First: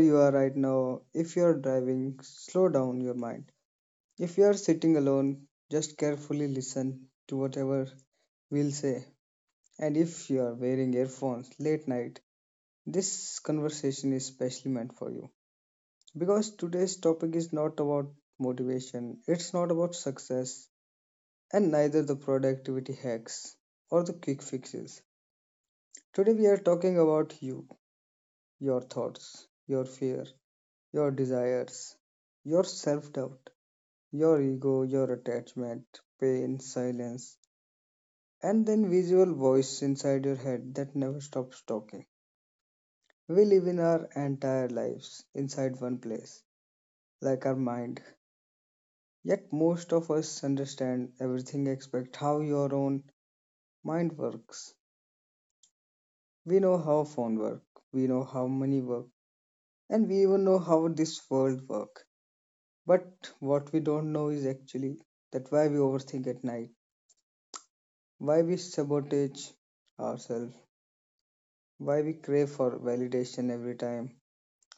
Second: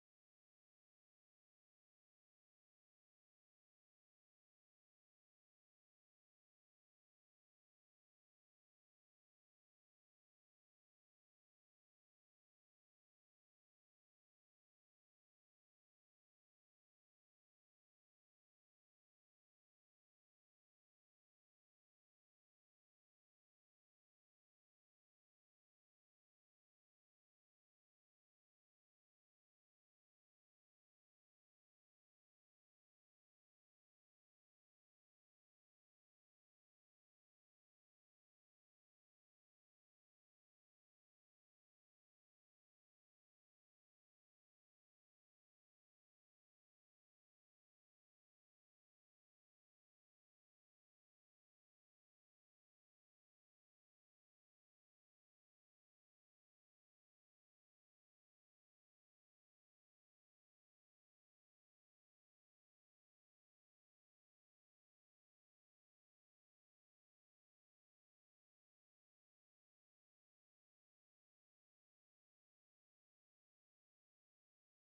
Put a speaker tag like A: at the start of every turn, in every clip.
A: you are right now, if you are driving, slow down your mind. If you are sitting alone, just carefully listen to whatever we'll say. And if you are wearing earphones late night, this conversation is specially meant for you. Because today's topic is not about motivation, it's not about success, and neither the productivity hacks or the quick fixes. Today we are talking about you, your thoughts, your fear, your desires, your self-doubt, your ego, your attachment, pain, silence, and then visual voice inside your head that never stops talking. We live in our entire lives inside one place, like our mind. Yet most of us understand everything except how your own mind works. We know how phone work, we know how money work, and we even know how this world works. But what we don't know is actually that why we overthink at night, why we sabotage ourselves, why we crave for validation every time,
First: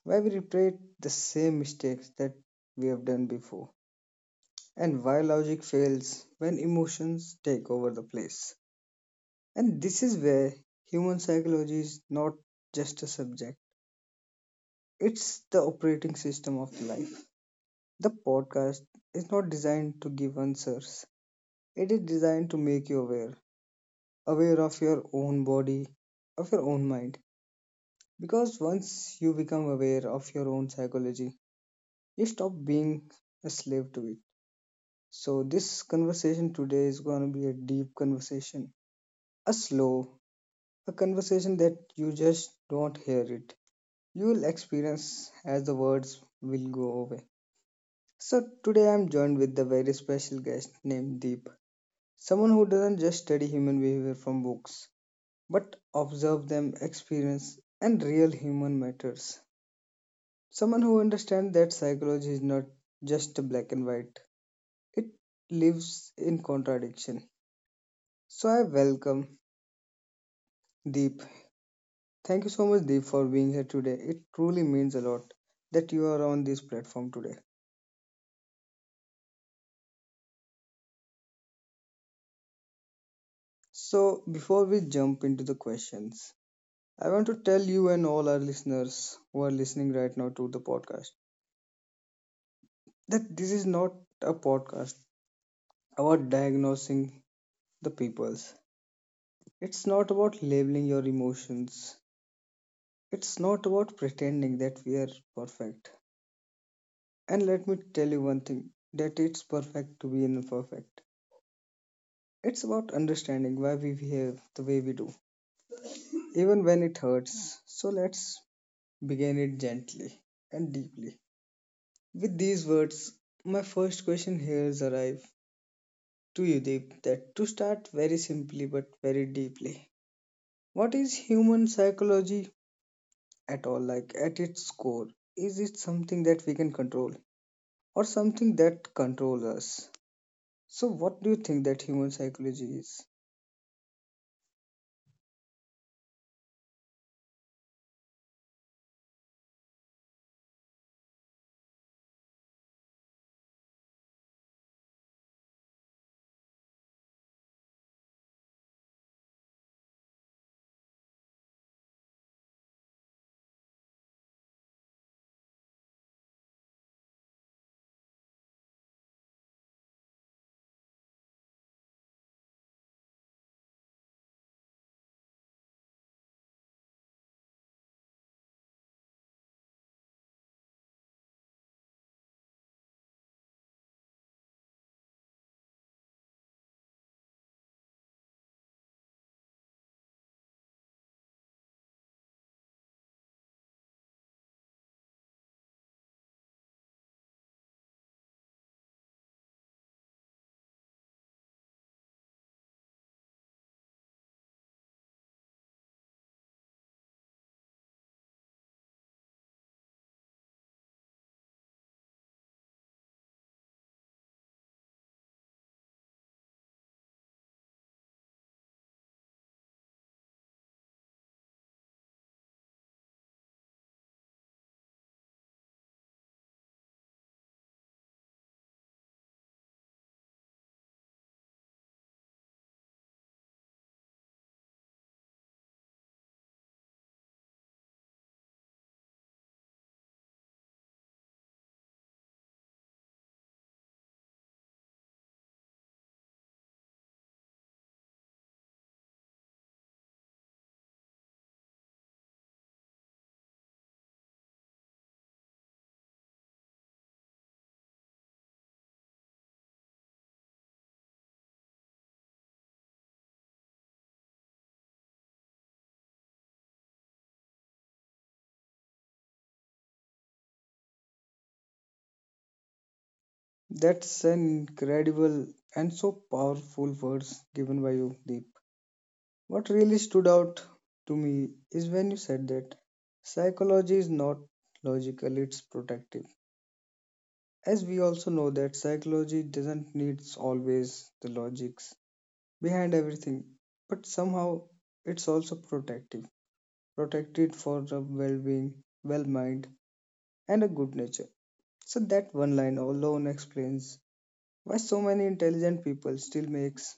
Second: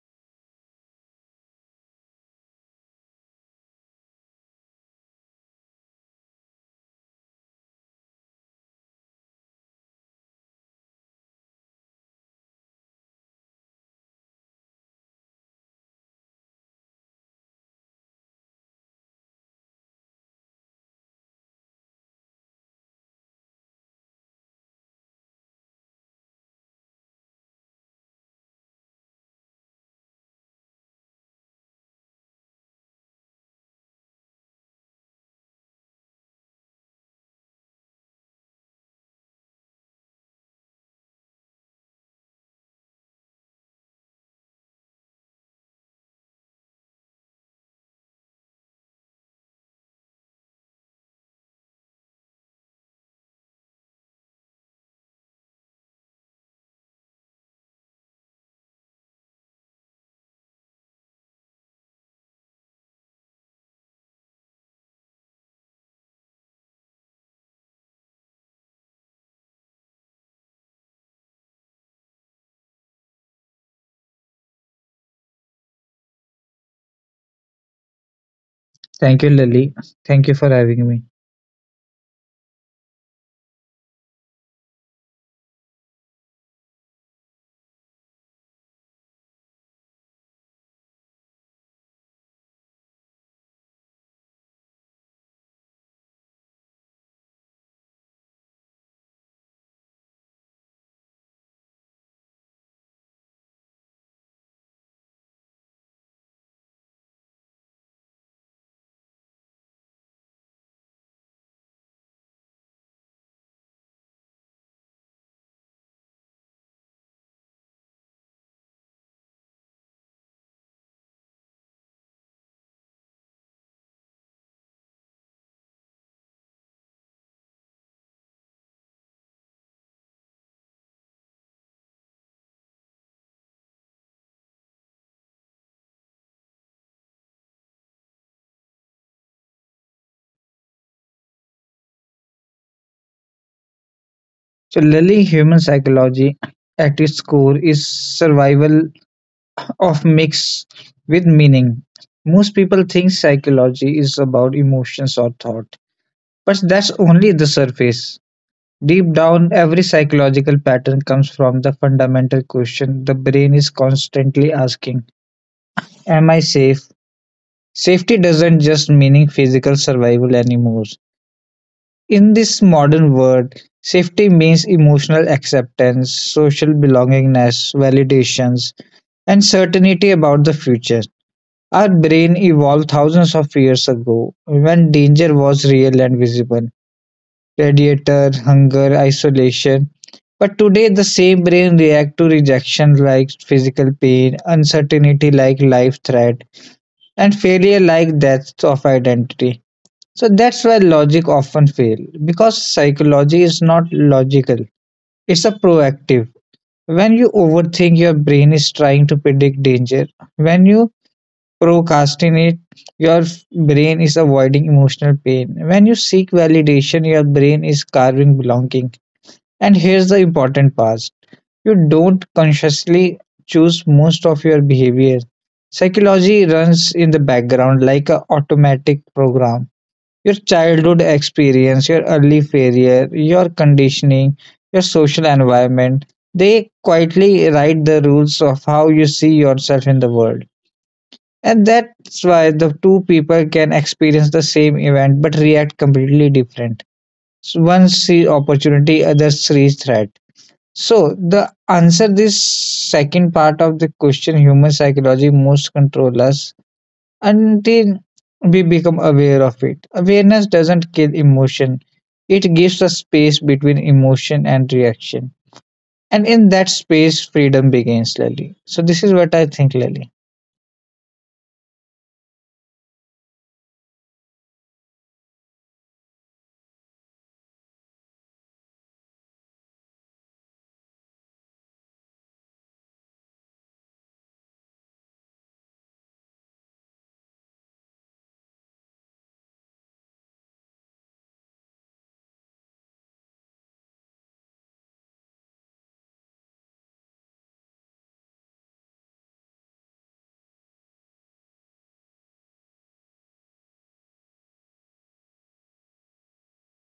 A: why we repeat the same mistakes that we have done before, and why logic fails when emotions take over the place. And this is where human psychology is not just a subject, it's the operating system of life. The podcast is not designed to give answers, it is designed to make you aware of your own body, of your own mind. Because once you become aware of your own psychology, you stop being a slave to it. So, this conversation today is going to be a deep conversation, a slow, a conversation that you just don't hear it. You will experience as the words will go away. So, today I'm joined with the very special guest named Deep, someone who doesn't just study human behavior from books, but observe them, experience, and real human matters. Someone who understands that psychology is not just black and white, it lives in contradiction. So I welcome Deep. Thank you so much, Deep, for being here today. It truly means a lot that you are on this platform today.
B: Thank you, Lily. Thank you for having me.
A: So before we jump into the questions, I want to tell you and all our listeners who are listening right now to the podcast that this is not a podcast about diagnosing the peoples. It's not about labeling your emotions. It's not about pretending that we are perfect. And let me tell you one thing, that it's perfect to be imperfect. It's about understanding why we behave the way we do, even when it hurts. So let's begin it gently and deeply. With these words, my first question here is arrive to you, Deep, that to start very simply but very deeply. What is human psychology at all, like at its core? Is it something that we can control or something that controls us? So what do you think that human psychology is?
B: So, Lily, human psychology at its core is survival of mix with meaning. Most people think psychology is about emotions or thought, but that's only the surface. Deep down, every psychological pattern comes from the fundamental question the brain is constantly asking, am I safe? Safety doesn't just mean physical survival anymore. In this modern world, safety means emotional acceptance, social belongingness, validations, and certainty about the future. Our brain evolved thousands of years ago when danger was real and visible, radiator, hunger, isolation. But today, the same brain reacts to rejection like physical pain, uncertainty like life threat, and failure like death of identity. So that's why logic often fail because psychology is not logical. It's a proactive. When you overthink, your brain is trying to predict danger. When you procrastinate, your brain is avoiding emotional pain. When you seek validation, your brain is carving belonging. And here's the important part, you don't consciously choose most of your behavior. Psychology runs in the background like an automatic program, your childhood experience, your early failure, your conditioning, your social environment, they quietly write the rules of how you see yourself in the world. And that's why the two people can experience the same event but react completely different. So one sees opportunity, others sees threat. So the answer this second part of the question, human psychology most control us until we become aware of it. Awareness doesn't kill emotion, it gives a space between emotion and reaction. And in that space, freedom begins, Lily. So, this is what I think, Lily.
A: That's an incredible and so powerful words given by you, Deep. What really stood out to me is when you said that psychology is not logical, it's protective. As we also know that psychology doesn't need always the logics behind everything, but somehow it's also protective, protected for the well-being, well-mind, and a good nature. So that one line alone explains why so many intelligent people still makes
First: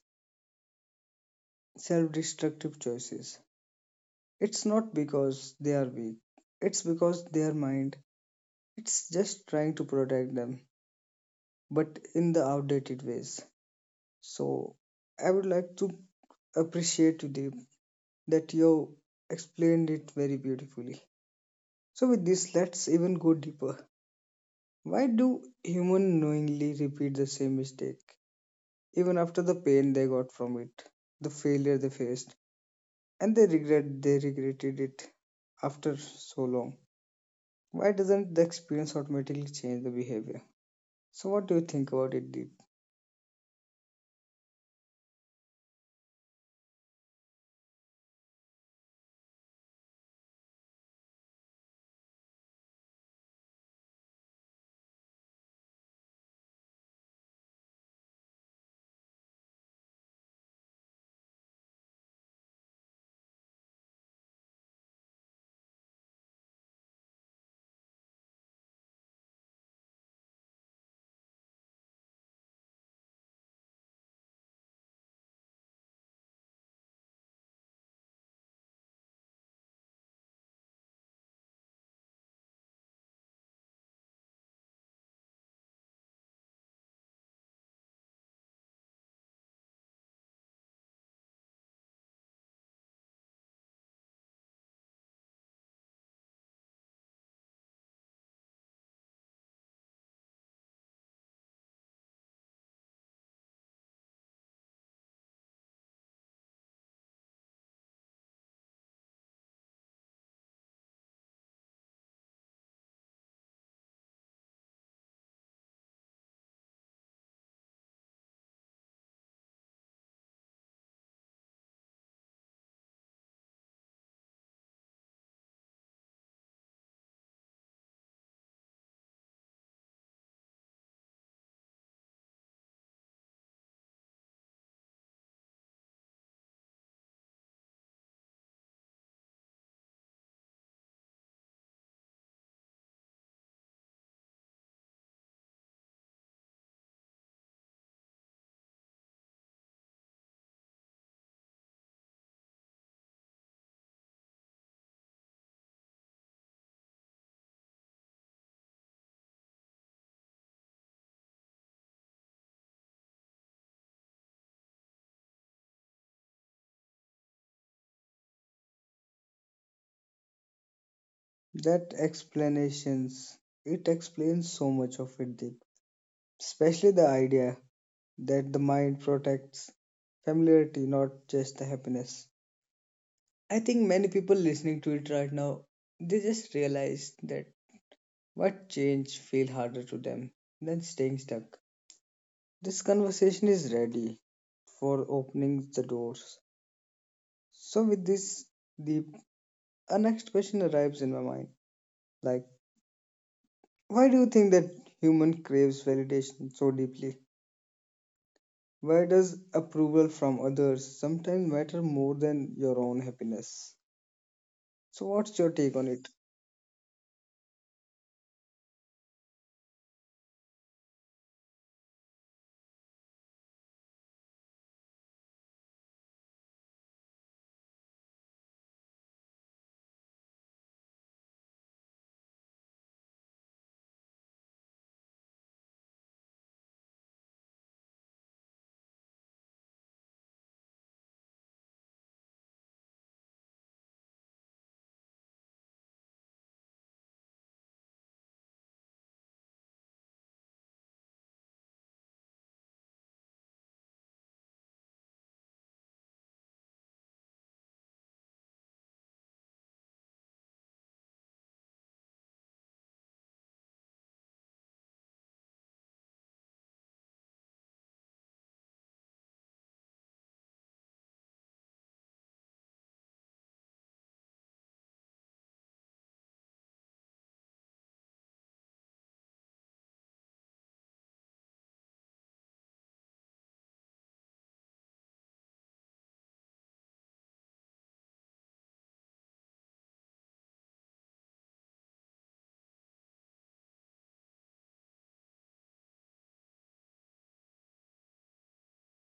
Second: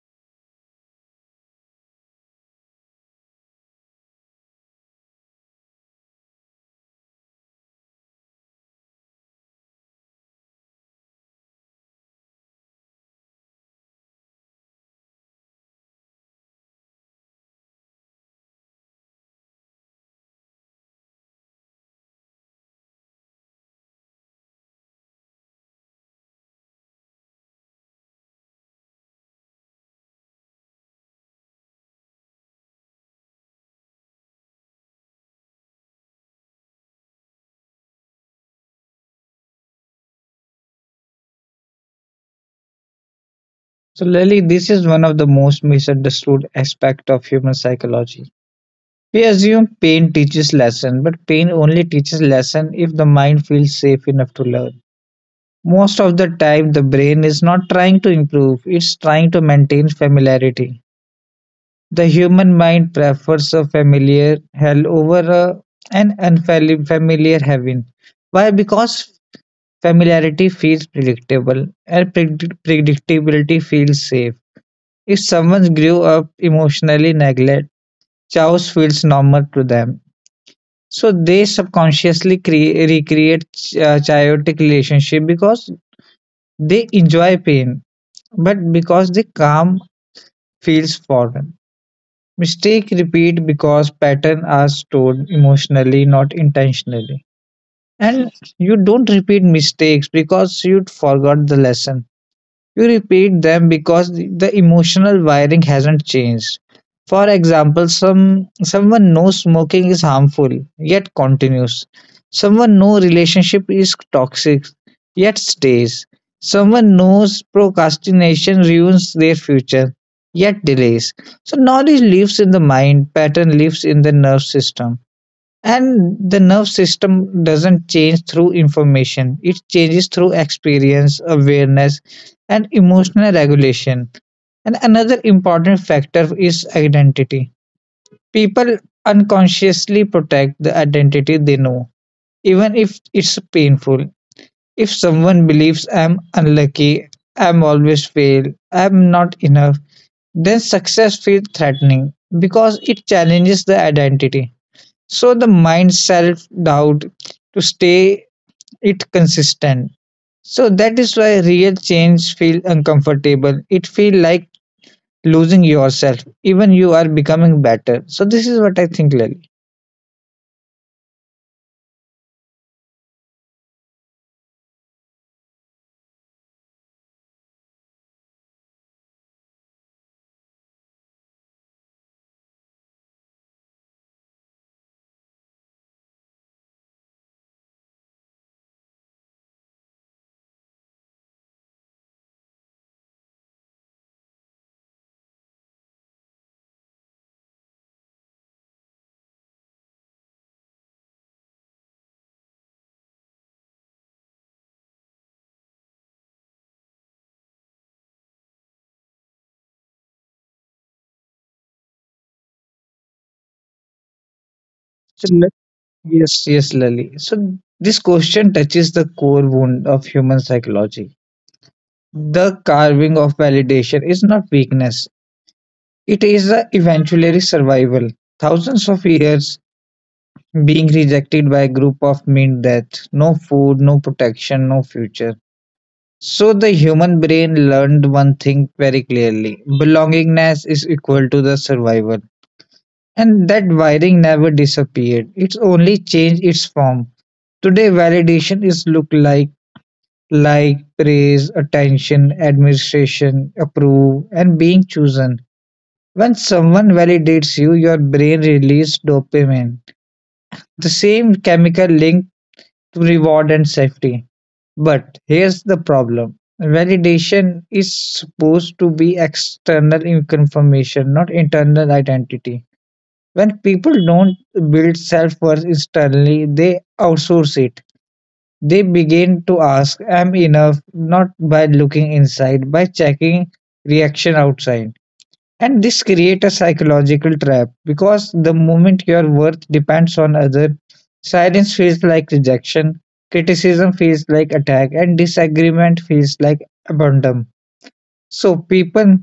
A: self-destructive choices. It's not because they are weak. It's because their mind, it's just trying to protect them, but in the outdated ways. So I would like to appreciate you, Deep, that you explained it very beautifully. So with this, let's even go deeper. Why do humans knowingly repeat the same mistake, even after the pain they got from it, the failure they faced, and they regret they regretted it after so long? Why doesn't the experience automatically change the behavior? So what do you think about it, Deep?
B: So, Lily, this is one of the most misunderstood aspect of human psychology. We assume pain teaches lesson, but pain only teaches lesson if the mind feels safe enough to learn. Most of the time, the brain is not trying to improve, it's trying to maintain familiarity. The human mind prefers a familiar hell over an unfamiliar heaven. Why? Because familiarity feels predictable and predictability feels safe. If someone grew up emotionally neglect, chaos feels normal to them. So they subconsciously recreate chaotic relationship because they enjoy pain, but because the calm feels foreign. Mistake repeat because patterns are stored emotionally, not intentionally. And you don't repeat mistakes because you forgot the lesson. You repeat them because the emotional wiring hasn't changed. For example, someone knows smoking is harmful yet continues. Someone knows relationship is toxic yet stays. Someone knows procrastination ruins their future yet delays. So knowledge lives in the mind, pattern lives in the nerve system. And the nerve system doesn't change through information, it changes through experience, awareness, and emotional regulation. And another important factor is identity. People unconsciously protect the identity they know, even if it's painful. If someone believes I'm unlucky, I'm always fail, I'm not enough, then success feels threatening because it challenges the identity, so the mind self doubt to stay it consistent. So that is why real change feel uncomfortable, it feel like losing yourself even you are becoming better. So this is what I think, Lali.
A: That explanations, it explains so much of it, Deep. Especially the idea that the mind protects familiarity, not just the happiness. I think many people listening to it right now, they just realize that what change feel harder to them than staying stuck. This conversation is ready for opening the doors. So with this, the a next question arrives in my mind. Like, why do you think that human craves validation so deeply? Why does approval from others sometimes matter more than your own happiness? So
B: so,
A: what's
B: le-
A: your take on it?
B: yes, Lali. So this question touches the core wound of human psychology. The carving of validation is not weakness, it is the eventually survival. Thousands of years being rejected by a group of meant that no food, no protection, no future. So the human brain learned one thing very clearly, belongingness is equal to the survival. And that wiring never disappeared, it's only changed its form. Today, validation is look like praise, attention, administration, approve, and being chosen. When someone validates you, your brain releases dopamine, the same chemical link to reward and safety. But here's the problem, validation is supposed to be external confirmation, not internal identity. When people don't build self worth externally, they outsource it. They begin to ask, am enough? Not by looking inside, by checking reaction outside. And this creates a psychological trap because the moment your worth depends on others, silence feels like rejection, criticism feels like attack, and disagreement feels like abandon. So people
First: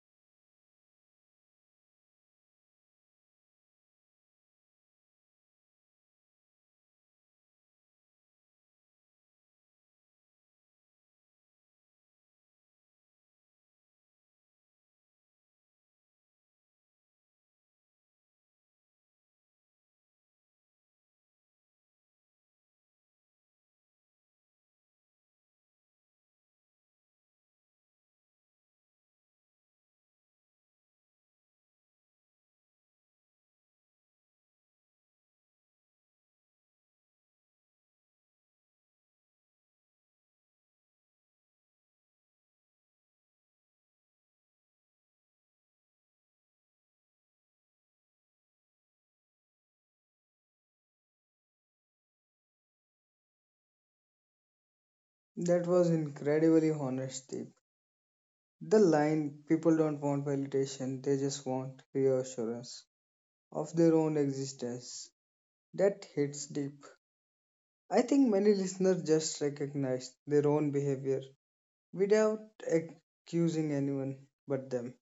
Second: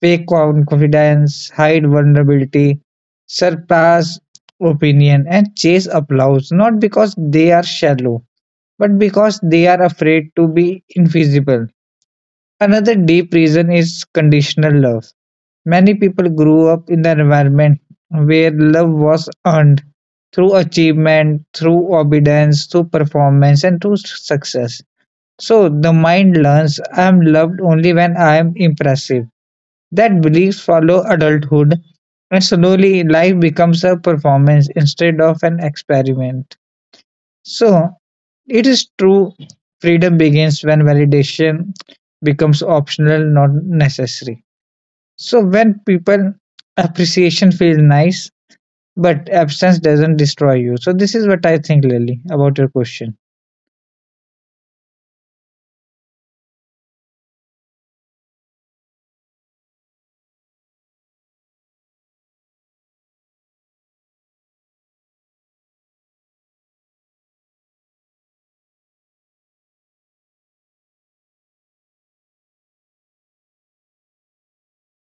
B: fake confidence, hide vulnerability, surpass opinion, and chase applause not because they are shallow, but because they are afraid to be invisible. Another deep reason is conditional love. Many people grew up in an environment where love was earned through achievement, through obedience, through performance, and through success. So the mind learns I am loved only when I am impressive. That beliefs follow adulthood, and slowly life becomes a performance instead of an experiment. So it is true freedom begins when validation becomes optional, not necessary. So when people appreciation feels nice, but absence doesn't destroy you. So this is what I think, Lily, about your question.
A: That was incredibly honest, Deep. The line, people don't want validation, they just want reassurance of their own existence. That hits deep. I think many listeners just recognize their own behavior without accusing anyone but them.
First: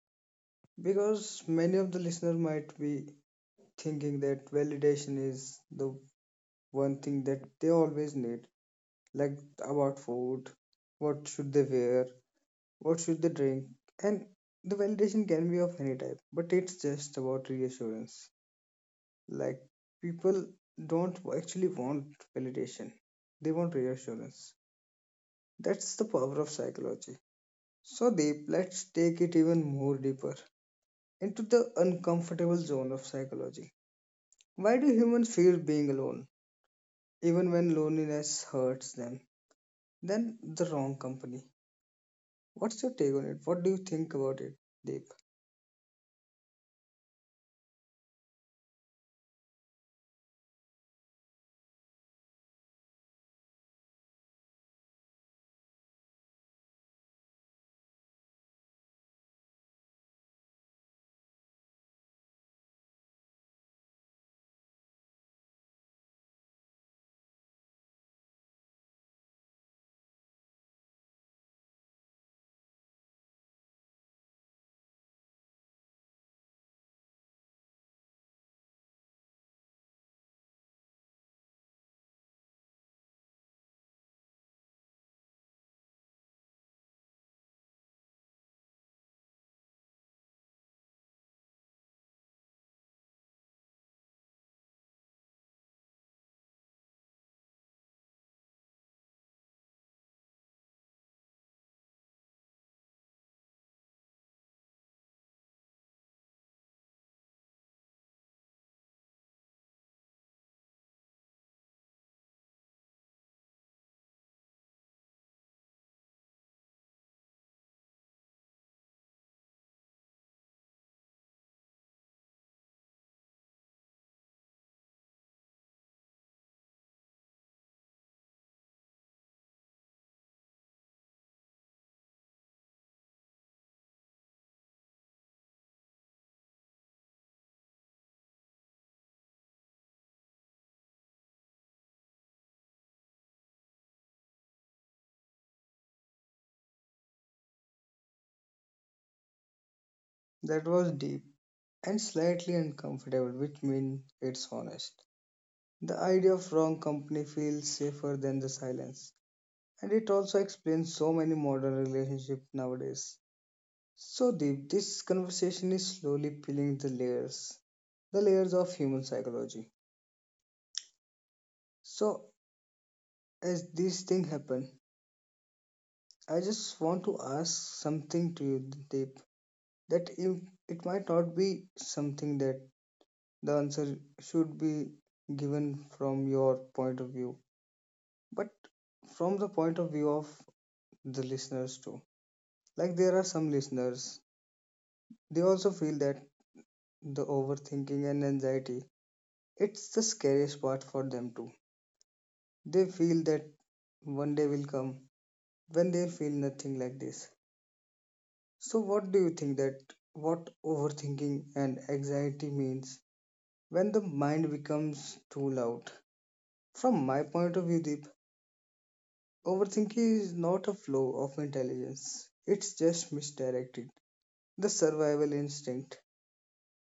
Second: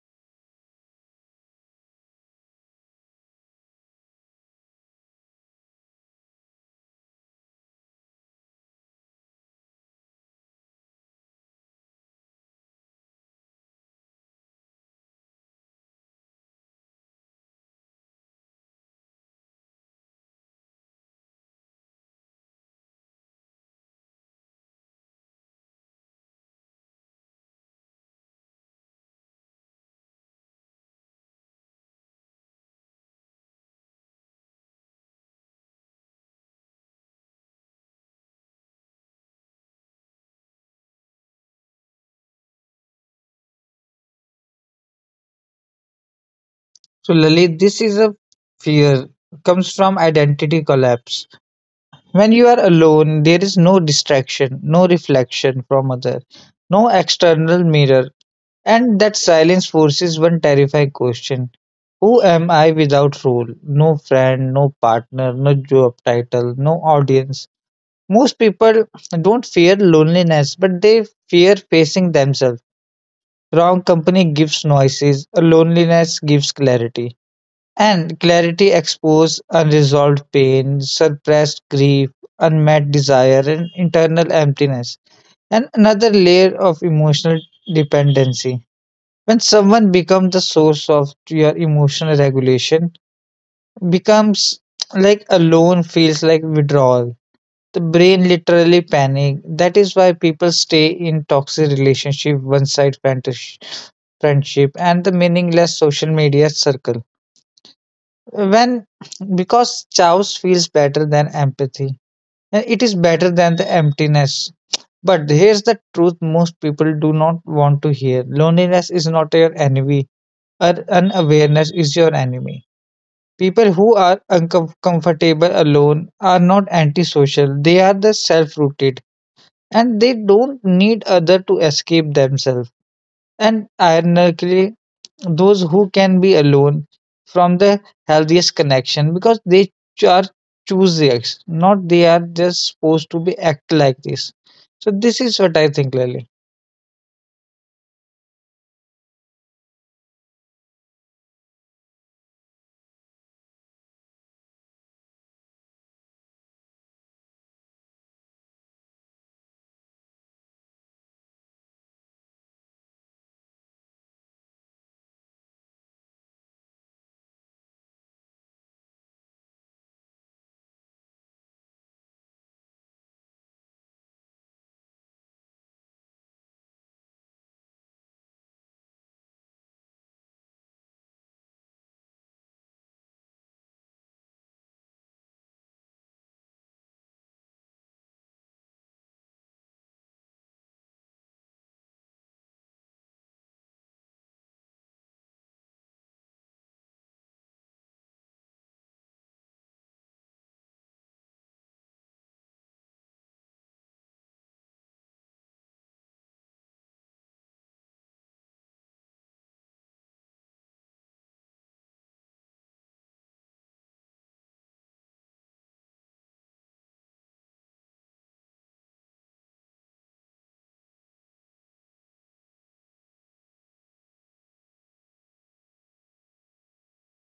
A: Because many of the listeners might be thinking that validation is the one thing that they always need, like about food, what should they wear, what should they drink, and the validation can be of any type, but it's just about reassurance. Like, people don't actually want validation, they want reassurance. That's the power of psychology. So Deep, let's take it even more deeper into the uncomfortable zone of psychology. Why do humans fear being alone, even when loneliness hurts them? Then the wrong company. What's your take on it? What do you think about it, Deep?
B: So Lily, this is a fear comes from identity collapse. When you are alone, there is no distraction, no reflection from other, no external mirror. And that silence forces one terrifying question, who am I without role? No friend, no partner, no job title, no audience. Most people don't fear loneliness, but they fear facing themselves. Wrong company gives noises, loneliness gives clarity. And clarity exposes unresolved pain, suppressed grief, unmet desire, and internal emptiness. And another layer of emotional dependency, when someone becomes the source of your emotional regulation becomes like alone feels like withdrawal, the brain literally panic. That is why people stay in toxic relationship, one side friendship, and the meaningless social media circle, when because chaos feels better than empathy and it is better than the emptiness. But here's the truth, most people do not want to hear, loneliness is not your enemy. Our unawareness is your enemy. People who are uncomfortable alone are not antisocial, they are the self rooted, and they don't need other to escape themselves. And ironically, those who can be alone from the healthiest connection because they ch- are choose the ex, not they are just supposed to be act like this. So this is what I think, Lily.
A: That was deep, and slightly uncomfortable, which means it's honest. The idea of wrong company feels safer than the silence, and it also explains so many modern relationships nowadays. So, Deep, this conversation is slowly peeling the layers of human psychology. So, as these things happen, I just want to ask something to you, Deep, that you, it might not be something that the answer should be given from your point of view, but from the point of view of the listeners too. Like, there are some listeners, they also feel that the overthinking and anxiety, it's the scariest part for them too. They feel that one day will come when they'll feel nothing like this. So what do you think that what overthinking and anxiety means when the mind becomes too loud? From my point of view, Deep, overthinking is not a flow of intelligence, it's just misdirected the survival instinct.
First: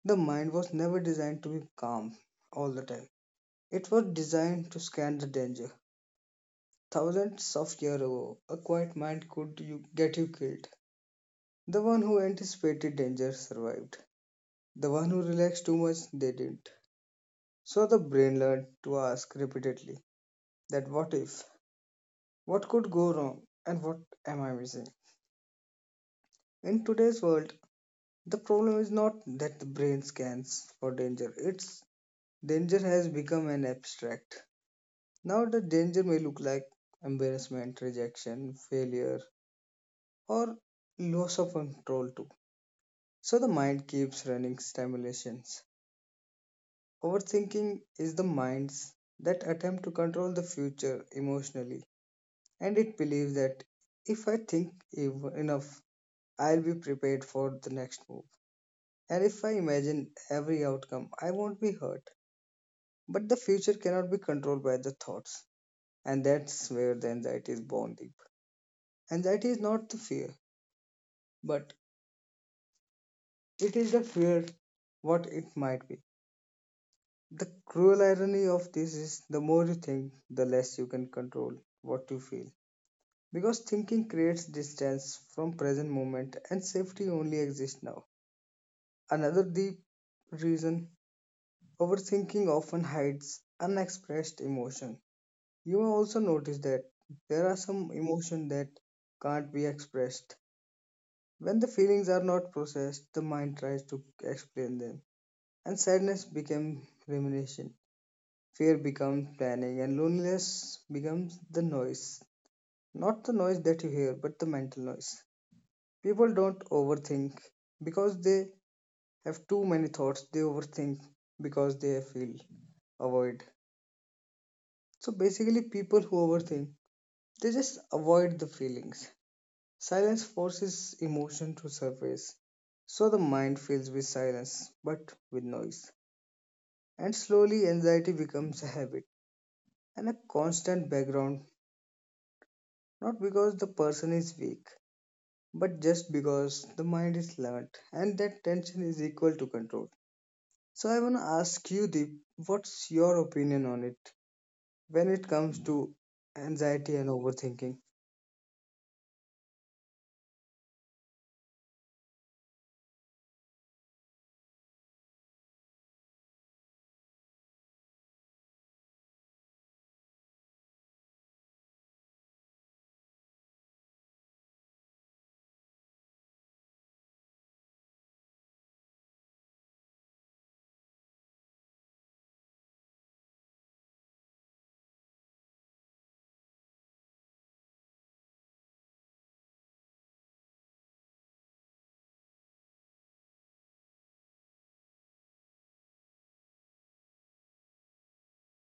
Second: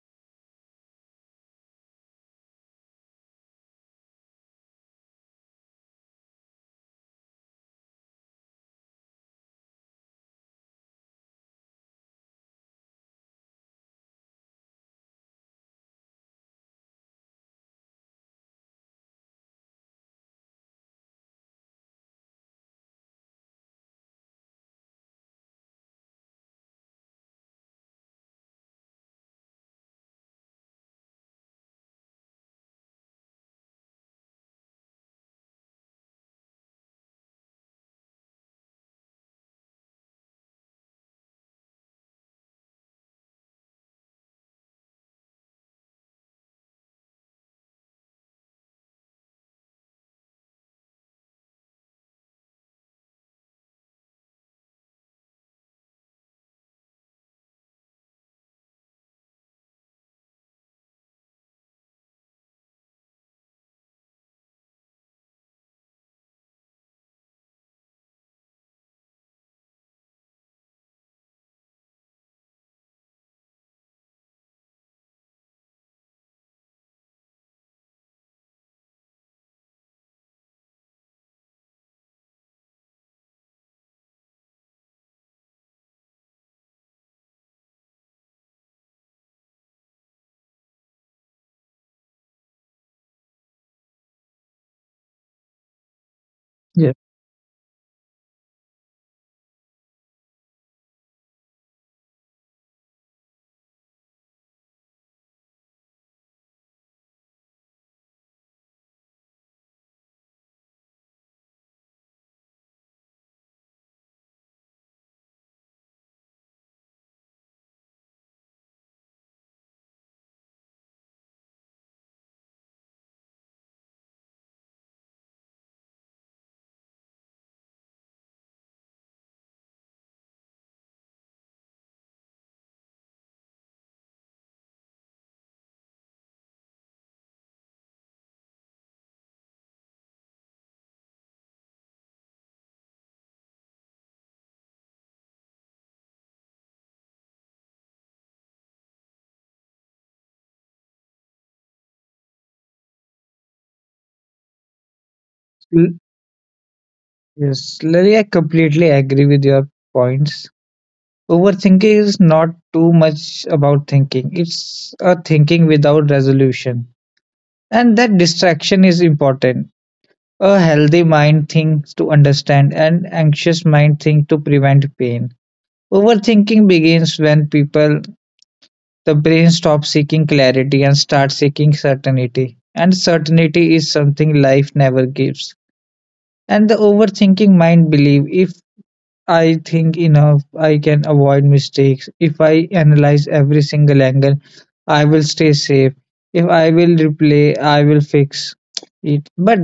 A: The mind was never designed to be calm all the time. It was designed to scan the danger. Thousands of years ago, a quiet mind could get you killed. The one who anticipated danger survived. The one who relaxed too much, they didn't. So the brain learned to ask repeatedly that what if, what could go wrong, and what am I missing? In today's world, the problem is not that the brain scans for danger, it's Danger has become an abstract. Now, the danger may look like embarrassment, rejection, failure, or loss of control, too. So, the mind keeps running stimulations. Overthinking is the mind's that attempt to control the future emotionally, and it believes that if I think enough, I'll be prepared for the next move. And if I imagine every outcome, I won't be hurt. But the future cannot be controlled by the thoughts, and that's where the anxiety is born, Deep. Anxiety is not the fear, but it is the fear what it might be. The cruel irony of this is the more you think, the less you can control what you feel. Because thinking creates distance from present moment and safety only exists now. Another deep reason, overthinking often hides unexpressed emotion. You may
B: Yes,
A: also notice that there are some emotion that can't be expressed. When the feelings are not processed, the mind tries to explain them, and sadness becomes rumination, fear becomes planning, and loneliness becomes the noise. Not the noise that you hear, but the mental noise. People don't overthink because they have too many thoughts, they overthink because they feel avoid. So basically, people who overthink, they just avoid the feelings. Silence forces emotion to surface, so the mind fills with silence but with noise. And slowly, anxiety becomes a habit and a constant background, not because the person is weak, but just because the mind is learned and that tension is equal to control. So, I want to ask you, Deep, what's your opinion on it
B: l-
A: when it comes to
B: yes,
A: anxiety and
B: Lily, I
A: overthinking?
B: completely agree with your points. Overthinking is not too much about thinking. It's a thinking without resolution. And that distraction is important. A healthy mind thinks to understand and anxious mind thinks to prevent pain. Overthinking begins when people the brain stops seeking clarity and starts seeking certainty. And certainty is something life never gives. And the overthinking mind believes if I think enough. I can avoid mistakes. If I analyze every single angle, I will stay safe. If I will replay, I will fix it. But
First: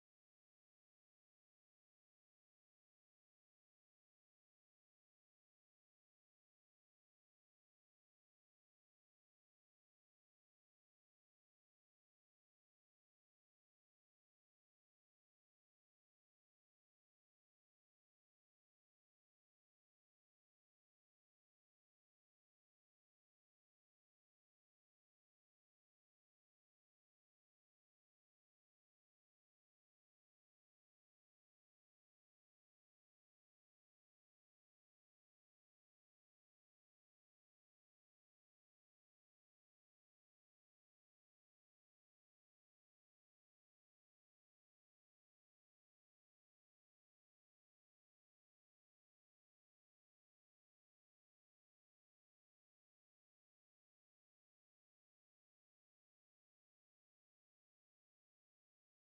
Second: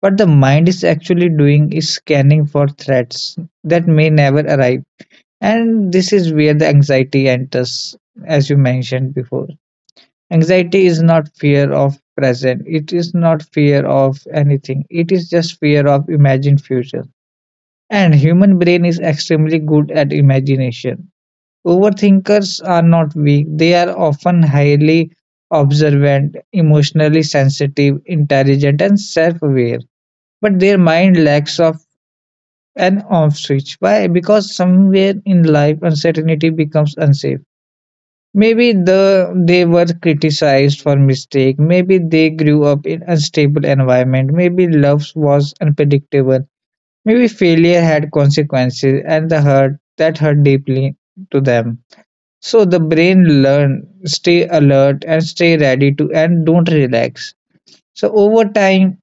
B: what the mind is actually doing is scanning for threats that may never arrive. And this is where the anxiety enters, as you mentioned before. Anxiety is not fear of present. It is not fear of anything. It is just fear of imagined future and human brain is extremely good at imagination. Overthinkers are not weak. They are often highly observant, emotionally sensitive, intelligent and self-aware. But their mind lacks of an off switch. Why? Because somewhere in life uncertainty becomes unsafe. Maybe they were criticized for mistake. Maybe they grew up in unstable environment. Maybe love was unpredictable. Maybe failure had consequences and the hurt that hurt deeply to them. So the brain learn, stay alert and stay ready to and don't relax. So over time,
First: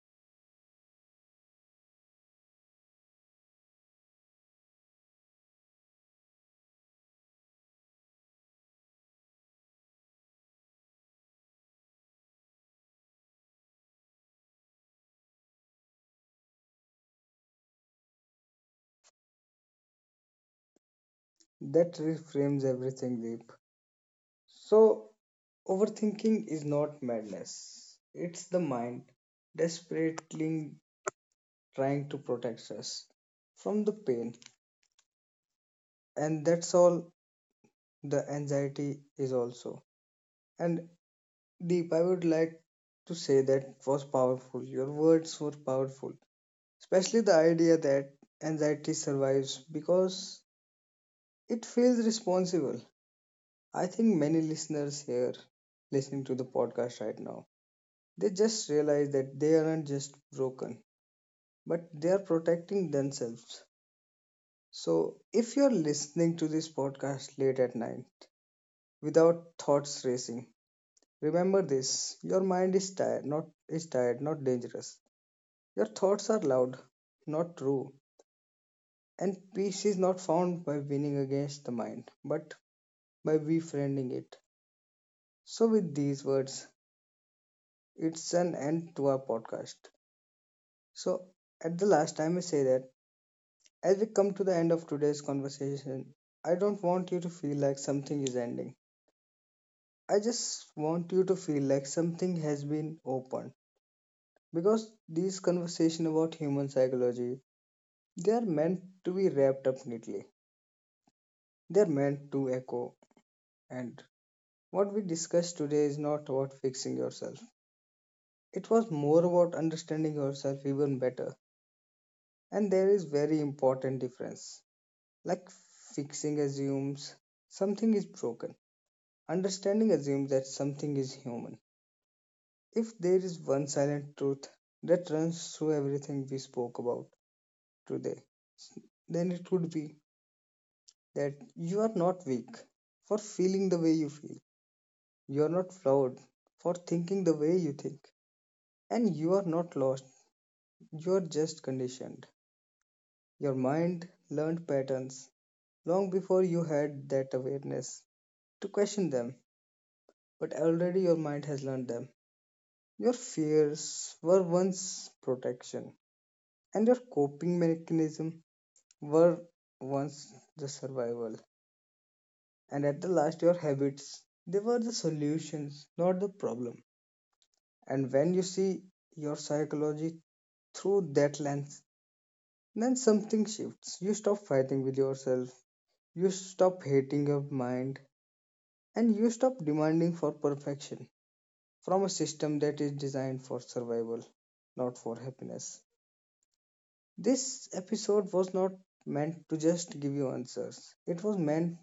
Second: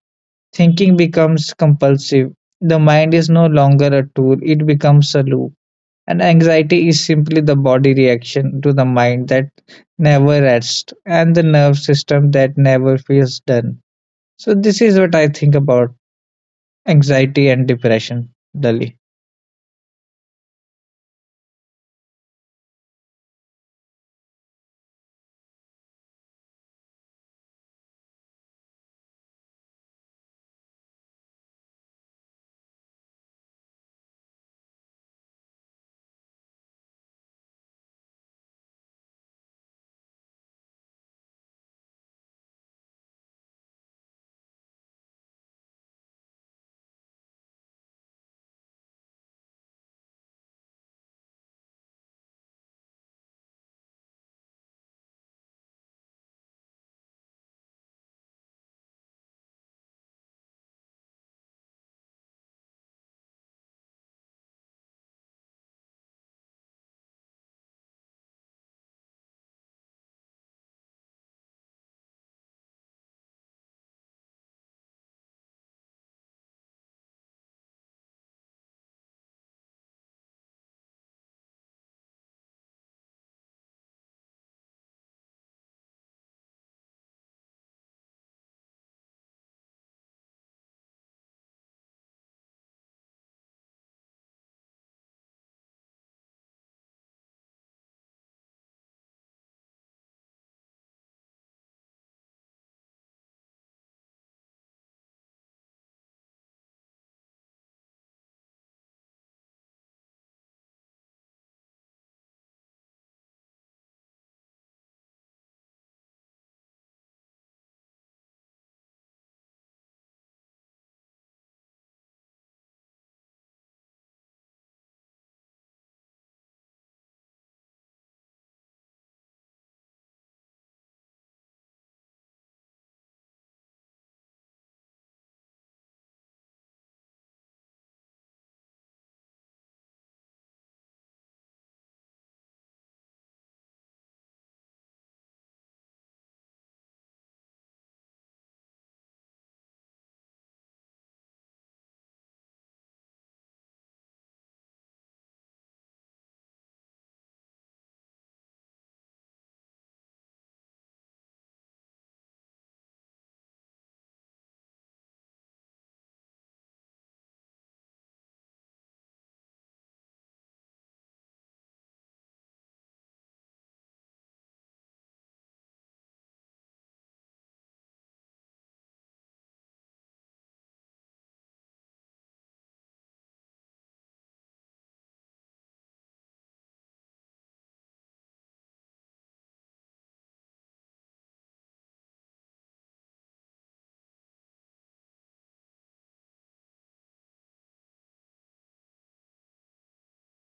B: thinking becomes compulsive. The mind is no longer a tool, it becomes a loop. And anxiety is simply the body reaction to the mind that never rests and the nerve system that never feels done. So this is what I think about anxiety and depression, Dali.
A: That reframes everything, Deep. So, overthinking is not madness, it's the mind desperately trying to protect us from the pain, and that's all the anxiety is also. And Deep, I would like to say that was powerful. Your words were powerful, especially the idea that anxiety survives because it feels responsible. I think many listeners here listening to the podcast right now, they just realize that they aren't just broken but they are protecting themselves. So, if you're listening to this podcast late at night without thoughts racing, remember this, your mind is tired, not dangerous. Your thoughts are loud, not true. And peace is not found by winning against the mind, but by befriending it. So, with these words, it's an end to our podcast. So, at the last, I may say that as we come to the end of today's conversation, I don't want you to feel like something is ending. I just want you to feel like something has been opened. Because these conversations about human psychology, they are meant to be wrapped up neatly. They are meant to echo. And what we discussed today is not about fixing yourself. It was more about understanding yourself even better. And there is very important difference. Like fixing assumes something is broken. Understanding assumes that something is human. If there is one silent truth that runs through everything we spoke about today, then it would be that you are not weak for feeling the way you feel. You are not flawed for thinking the way you think. And you are not lost. You are just conditioned. Your mind learned patterns long before you had that awareness to question them, but already your mind has learned them. Your fears were once protection, and your coping mechanism were once the survival, and at the last your habits, they were the solutions, not the problem. And when you see your psychology through that lens, then something shifts. You stop fighting with yourself, you stop hating your mind, and you stop demanding for perfection from a system that is designed for survival, not for happiness. This episode was not meant to just give you answers. It was meant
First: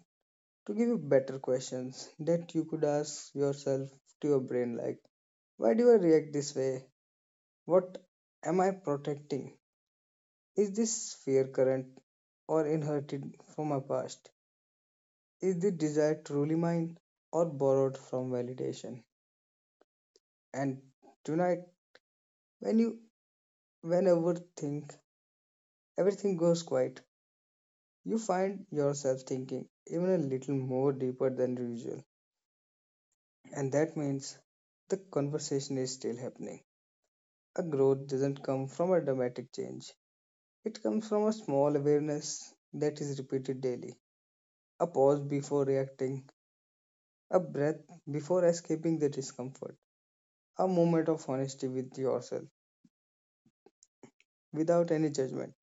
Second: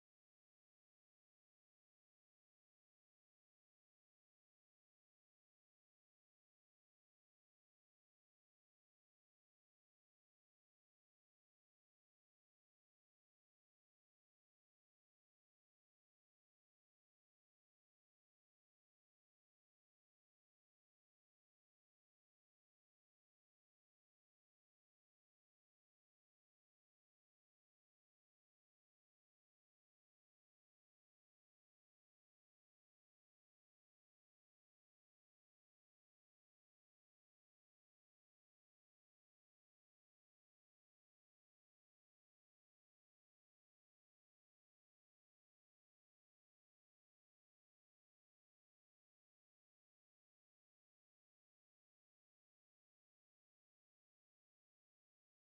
A: to give you better questions that you could ask yourself, to your brain, like, why do I react this way? What am I protecting? Is this fear current or inherited from my past? Is the desire truly mine or borrowed from validation? And tonight, when you, whenever think everything goes quiet, you find yourself thinking even a little more deeper than usual, and that means the conversation is still happening. A growth doesn't come from a dramatic change. It comes from a small awareness that is repeated daily. A pause before reacting, a breath before escaping the discomfort, a moment of honesty with yourself without any judgment.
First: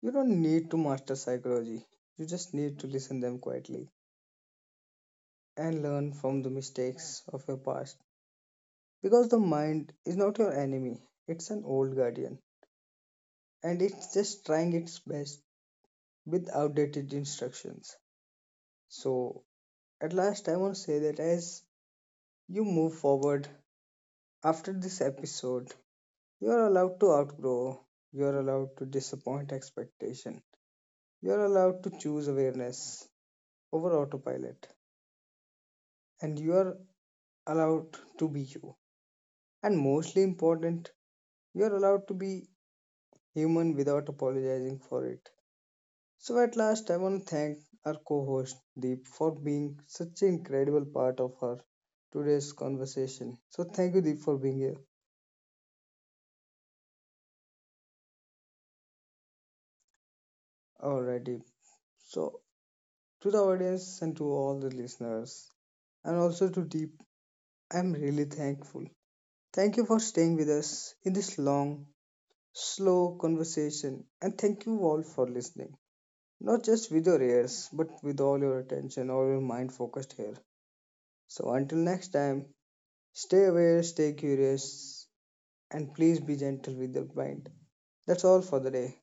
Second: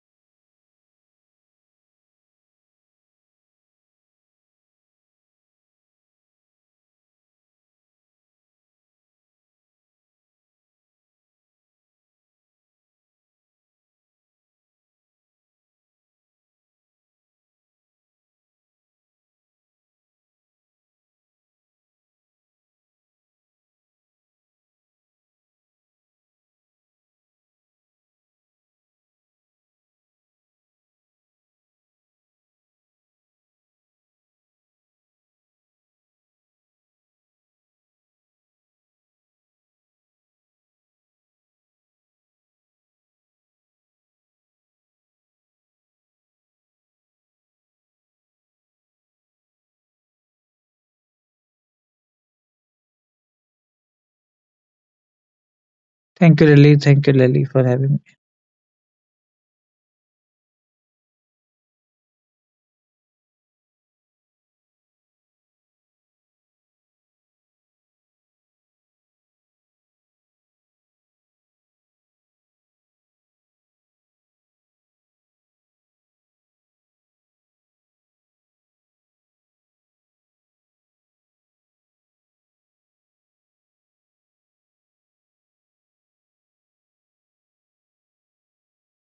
A: You don't need to master psychology. You just need to listen them quietly and learn from the mistakes of your past, because the mind is not your enemy. It's an old guardian, and it's just trying its best with outdated instructions. So, at last, I want to say that as you move forward after this episode, you are allowed to outgrow, you are allowed to disappoint expectation, you are allowed to choose awareness over autopilot, and you are allowed to be you. And mostly important, you are allowed to be human without apologizing for it. So, at last, I want to thank our co host Deep for being such an incredible part of our today's conversation. So, thank you, Deep, for being here.
B: Thank you, Lily. Thank you, Lily, for having me.
A: Alright, Deep. So, to the audience and to all the listeners, and also to Deep, I'm really thankful. Thank you for staying with us in this long, slow conversation, and thank you all for listening. Not just with your ears, but with all your attention, all your mind focused here. So, until next time, stay aware, stay curious, and please be gentle with your mind. That's all for the day.